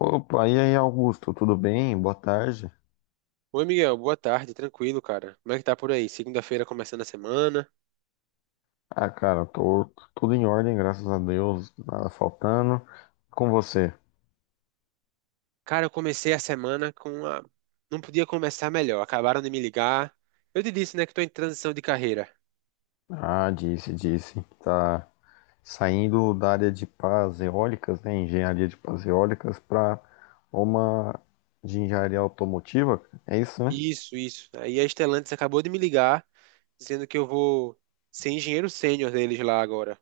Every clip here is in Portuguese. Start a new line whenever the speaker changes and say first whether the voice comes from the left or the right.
left: Opa, e aí, Augusto, tudo bem? Boa tarde.
right: Oi, Miguel, boa tarde, tranquilo, cara. Como é que tá por aí? Segunda-feira começando a semana.
left: Ah, cara, tô tudo em ordem, graças a Deus, nada faltando. Com você?
right: Cara, eu comecei a semana com a. Não podia começar melhor, acabaram de me ligar. Eu te disse, né, que tô em transição de carreira.
left: Ah, disse, disse. Tá saindo da área de pás eólicas, né? Engenharia de pás eólicas para uma de engenharia automotiva, é isso, né?
right: Isso, isso. Aí a Stellantis acabou de me ligar, dizendo que eu vou ser engenheiro sênior deles lá agora.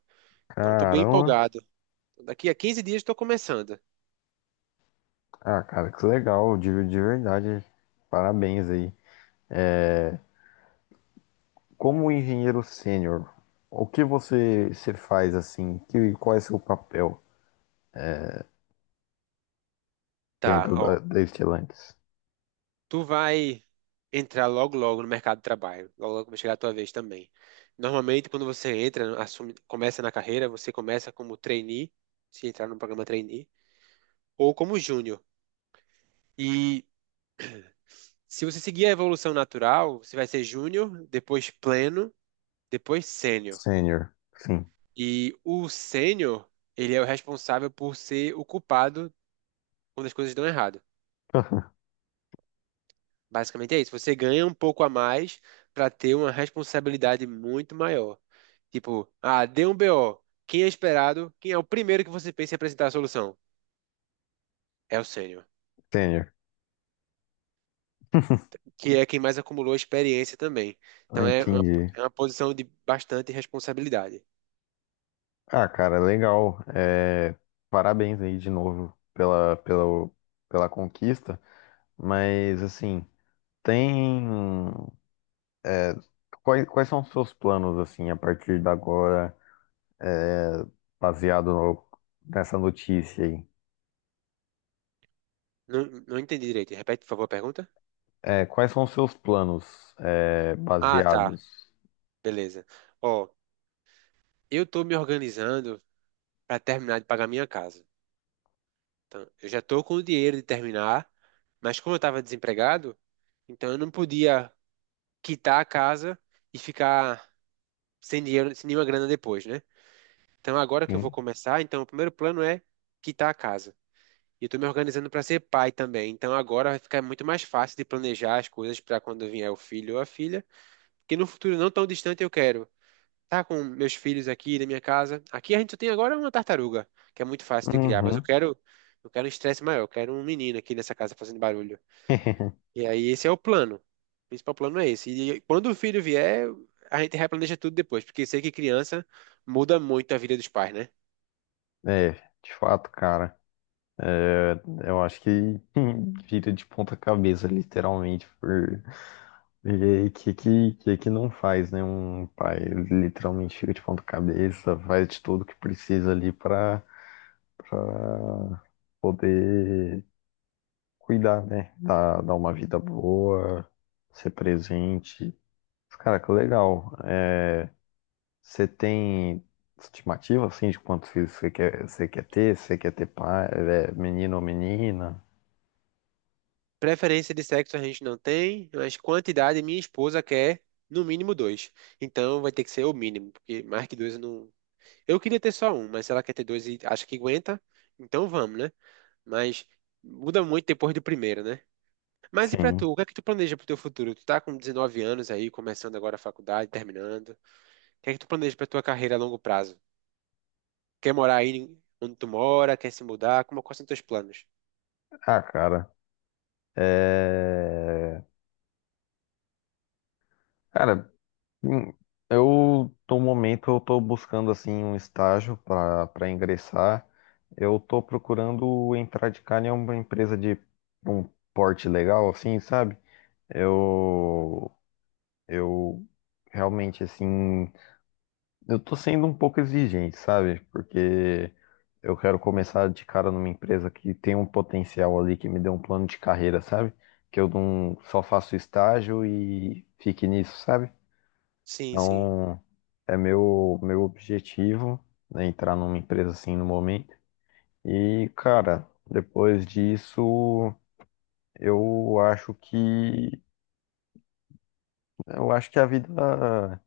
right: Então, tô bem
left: Caramba!
right: empolgado. Daqui a 15 dias tô começando.
left: Ah, cara, que legal, de verdade. Parabéns aí. Como engenheiro sênior, o que você faz assim? Qual é seu papel?
right: Tá,
left: Dentro da,
right: ó.
left: da Stellantis.
right: Tu vai entrar logo logo no mercado de trabalho, logo logo vai chegar a tua vez também. Normalmente, quando você entra, assume, começa na carreira, você começa como trainee, se entrar no programa trainee, ou como júnior. E se você seguir a evolução natural, você vai ser júnior, depois pleno, depois sênior.
left: Sênior, sim.
right: E o sênior, ele é o responsável por ser o culpado quando as coisas dão errado. Basicamente é isso. Você ganha um pouco a mais para ter uma responsabilidade muito maior. Tipo, ah, deu um BO. Quem é esperado? Quem é o primeiro que você pensa em apresentar a solução? É o sênior,
left: Sênior.
right: que é quem mais acumulou experiência também.
left: Ah,
right: Então é uma,
left: entendi.
right: é uma posição de bastante responsabilidade.
left: Ah, cara, legal. É, parabéns aí de novo pela conquista. Mas, assim, tem. é, quais são os seus planos, assim, a partir de agora, é, baseado nessa notícia aí?
right: Não, não entendi direito. Repete, por favor, a pergunta?
left: É, quais são os seus planos,
right: Ah, tá.
left: baseados
right: Beleza. Ó, eu tô me organizando para terminar de pagar minha casa. Então, eu já tô com o dinheiro de terminar, mas como eu estava desempregado, então eu não podia quitar a casa e ficar sem dinheiro, sem nenhuma grana depois, né? Então, agora que eu vou
left: em.
right: começar, então o primeiro plano é quitar a casa. E eu estou me organizando para ser pai também. Então, agora vai ficar muito mais fácil de planejar as coisas para quando vier o filho ou a filha. Que no futuro não tão distante eu quero estar com meus filhos aqui na minha casa. Aqui a gente só tem agora uma tartaruga, que é muito fácil de criar. Mas eu
left: Uhum.
right: quero, eu quero um estresse maior. Eu quero um menino aqui nessa casa fazendo barulho. E aí, esse é o plano. O principal plano é esse. E quando o filho vier, a gente replaneja tudo depois. Porque sei que criança muda muito a vida dos pais, né?
left: É, de fato, cara. Eu acho que vira de ponta cabeça, literalmente, porque que não faz, né? Um pai literalmente fica de ponta cabeça, faz de tudo que precisa ali pra pra poder cuidar, né? Dar uma vida boa, ser presente. Cara, que legal. É, você tem estimativa, assim, de quantos filhos você quer ter? Você quer ter pai, menino ou menina?
right: Preferência de sexo a gente não tem, mas quantidade minha esposa quer no mínimo dois. Então vai ter que ser o mínimo, porque mais que dois eu não. Eu queria ter só um, mas se ela quer ter dois e acha que aguenta, então vamos, né? Mas muda muito depois do primeiro, né? Mas e pra
left: Sim.
right: tu, o que é que tu planeja pro teu futuro? Tu tá com 19 anos aí, começando agora a faculdade, terminando. O que é que tu planeja pra tua carreira a longo prazo? Quer morar aí onde tu mora? Quer se mudar? Como, quais são teus planos?
left: Ah, cara. É, Cara, hum, eu no momento eu tô buscando assim um estágio para ingressar. Eu tô procurando entrar de cara em uma empresa de um porte legal assim, sabe? Eu eu realmente assim. Eu tô sendo um pouco exigente, sabe? Porque eu quero começar de cara numa empresa que tem um potencial ali, que me dê um plano de carreira, sabe? Que eu não só faço estágio e fique nisso, sabe?
right: Sim, sim.
left: Então, é meu objetivo, né, entrar numa empresa assim no momento. E, cara, depois disso, eu acho que eu acho que a vida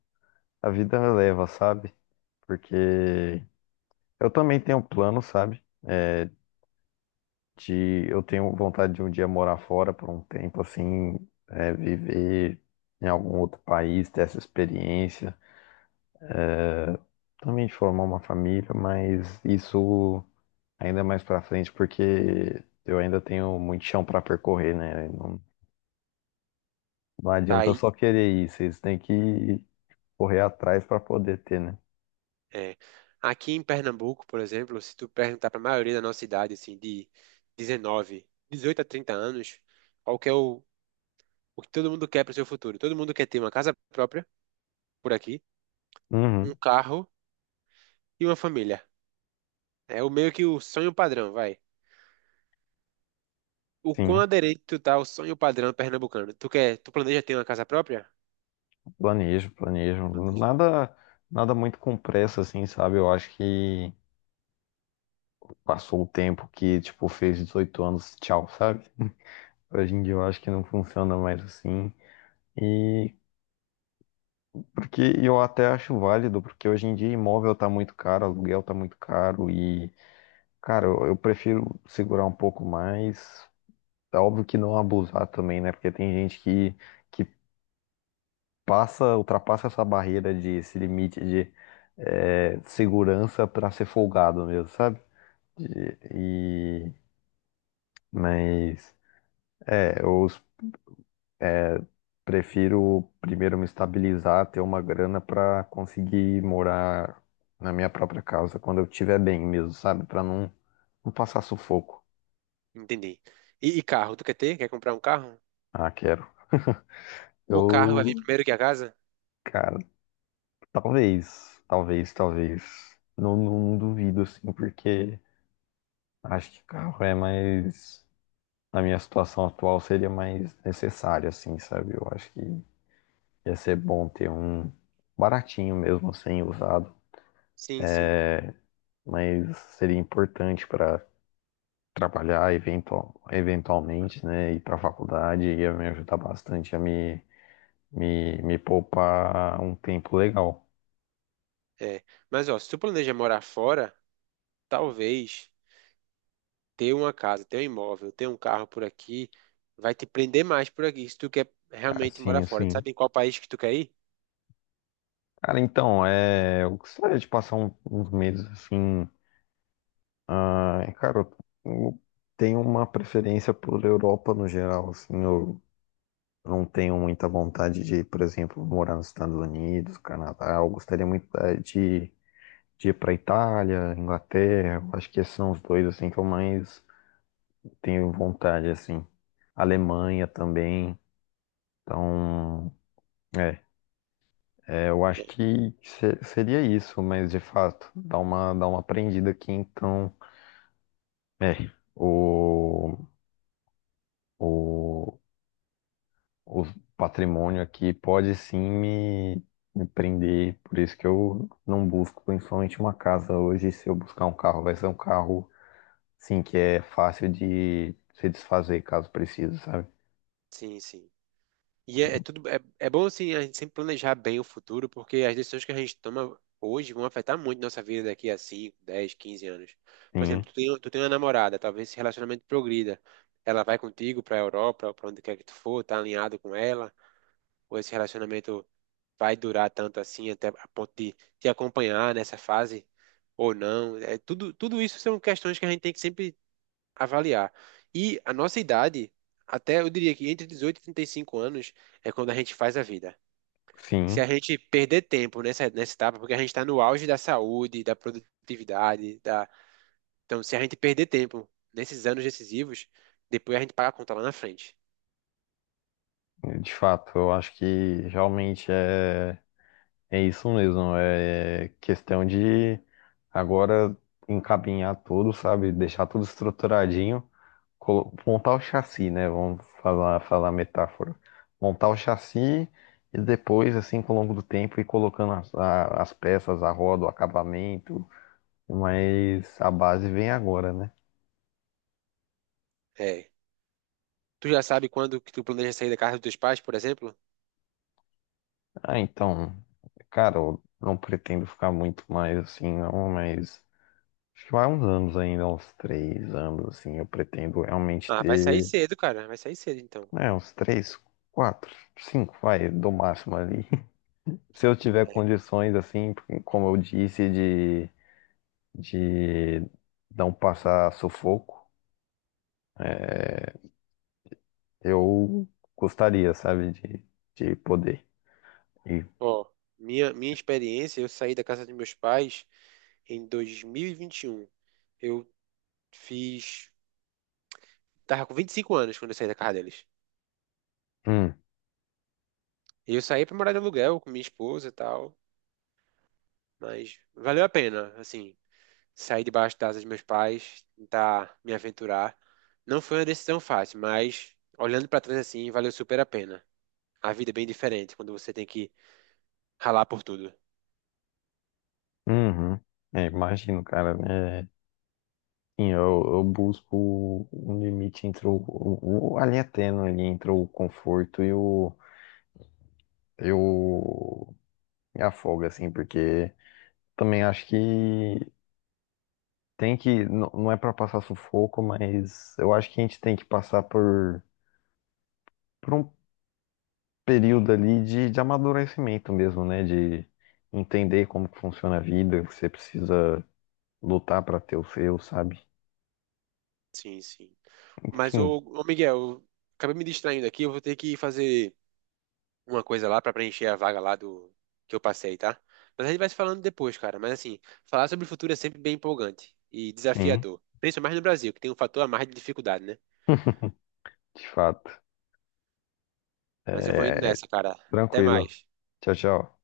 left: a vida leva, sabe? Porque eu também tenho plano, sabe? É, de eu tenho vontade de um dia morar fora por um tempo, assim, viver em algum outro país, ter essa experiência, também de formar uma família, mas isso ainda mais pra frente, porque eu ainda tenho muito chão pra percorrer, né? Não, não
right: Tá
left: adianta eu
right: aí.
left: só querer ir, vocês têm que correr atrás pra poder ter, né?
right: É. Aqui em Pernambuco, por exemplo, se tu perguntar para a maioria da nossa idade, assim, de 19, 18 a 30 anos, qual que é o que todo mundo quer para o seu futuro? Todo mundo quer ter uma casa própria por aqui, um
left: Uhum,
right: carro e uma família. É o meio que o sonho padrão, vai. O quão
left: sim,
right: aderente tu tá ao sonho padrão pernambucano? Tu quer, tu planeja ter uma casa própria?
left: planejo, planejo.
right: Planejo.
left: Nada, nada muito com pressa, assim, sabe? Eu acho que passou o tempo que, tipo, fez 18 anos, tchau, sabe? Hoje em dia eu acho que não funciona mais assim. E porque eu até acho válido, porque hoje em dia imóvel tá muito caro, aluguel tá muito caro e, cara, eu prefiro segurar um pouco mais. É óbvio que não abusar também, né? Porque tem gente que ultrapassa essa barreira de esse limite de segurança pra ser folgado mesmo, sabe? E, e- mas eu prefiro primeiro me estabilizar, ter uma grana para conseguir morar na minha própria casa quando eu estiver bem mesmo, sabe? Para não, não passar sufoco.
right: Entendi. E carro, tu quer ter? Quer comprar um carro?
left: Ah, quero.
right: O carro vai vir
left: Eu,
right: primeiro que a casa?
left: cara, talvez, talvez, talvez. Não, não duvido, assim, porque acho que carro é mais. Na minha situação atual seria mais necessário, assim, sabe? Eu acho que ia ser bom ter um baratinho mesmo, sem usado,
right: Sim, sim.
left: mas seria importante para trabalhar eventualmente, né, ir para a faculdade ia me ajudar bastante a me poupar um tempo legal.
right: É. Mas ó, se tu planeja morar fora, talvez ter uma casa, ter um imóvel, ter um carro por aqui, vai te prender mais por aqui, se tu quer realmente
left: Assim,
right: morar fora. Tu
left: assim.
right: sabe em qual país que tu quer ir?
left: Cara, então, eu gostaria de passar uns meses assim. Ah, cara, eu tenho uma preferência por Europa no geral, assim, eu não tenho muita vontade de, por exemplo, morar nos Estados Unidos, Canadá. Eu gostaria muito de ir para Itália, Inglaterra. Eu acho que esses são os dois assim que eu mais tenho vontade, assim. Alemanha também. Então, é, eu acho
right: É.
left: que seria isso, mas de fato, dá uma aprendida aqui. Então, é, o, o, o patrimônio aqui pode sim me prender. Por isso que eu não busco principalmente uma casa hoje. Se eu buscar um carro, vai ser um carro, sim, que é fácil de se desfazer caso precise, sabe?
right: Sim, sim. E é tudo é bom assim a gente sempre planejar bem o futuro, porque as decisões que a gente toma hoje vão afetar muito nossa vida daqui a 5, 10, 15 anos. Por
left: Sim,
right: exemplo, tu tem uma namorada, talvez esse relacionamento progrida. Ela vai contigo para a Europa, para onde quer que tu for, tá alinhado com ela, ou esse relacionamento vai durar tanto assim até a ponto de te acompanhar nessa fase ou não. É, tudo isso são questões que a gente tem que sempre avaliar. E a nossa idade, até eu diria que entre 18 e 35 anos é quando a gente faz a vida. Se
left: sim.
right: a gente perder tempo nessa etapa, porque a gente está no auge da saúde, da produtividade, da... Então, se a gente perder tempo nesses anos decisivos, depois a gente paga a conta lá na frente.
left: De fato, eu acho que realmente é isso mesmo. É questão de agora encaminhar tudo, sabe? Deixar tudo estruturadinho, montar o chassi, né? Vamos falar a metáfora. Montar o chassi e depois, assim, com o longo do tempo, ir colocando as peças, a roda, o acabamento. Mas a base vem agora, né?
right: É. Tu já sabe quando que tu planeja sair da casa dos teus pais, por exemplo?
left: Ah, então, cara, eu não pretendo ficar muito mais assim, não. Acho que vai uns anos ainda, uns 3 anos, assim. Eu pretendo realmente
right: Ah, vai sair
left: ter,
right: cedo, cara. Vai sair cedo, então.
left: né, uns 3, 4, 5, vai, do máximo ali. Se eu tiver
right: É.
left: condições, assim, porque, como eu disse, de não passar sufoco, eu gostaria, sabe, de poder. E,
right: Ó, minha experiência, eu saí da casa dos meus pais em dois mil e vinte e um. Eu fiz. Tava com 25 anos quando eu saí da casa deles.
left: hum,
right: Eu saí pra morar de aluguel com minha esposa e tal, mas valeu a pena, assim, sair debaixo da asa dos meus pais, tentar me aventurar. Não foi uma decisão fácil, mas olhando pra trás assim, valeu super a pena. A vida é bem diferente quando você tem que ralar por tudo.
left: uhum. É, imagino, cara, né? Sim, eu busco um limite entre a linha tênue ali entre o conforto e o. Eu me afoga, assim, porque também acho que tem que, não é pra passar sufoco, mas eu acho que a gente tem que passar por um período ali de amadurecimento mesmo, né? De entender como que funciona a vida, que você precisa lutar pra ter o seu, sabe?
right: Sim, sim. Mas o,
left: Enfim,
right: ô ô, Miguel, eu acabei me distraindo aqui, eu vou ter que fazer uma coisa lá pra preencher a vaga lá do que eu passei, tá? Mas a gente vai se falando depois, cara. Mas assim, falar sobre o futuro é sempre bem empolgante e
left: sim,
right: desafiador, principalmente no Brasil, que tem um fator a mais de dificuldade, né?
left: de fato.
right: Mas eu vou indo
left: É,
right: nessa, cara. Até
left: tranquilo.
right: mais.
left: Tchau, tchau.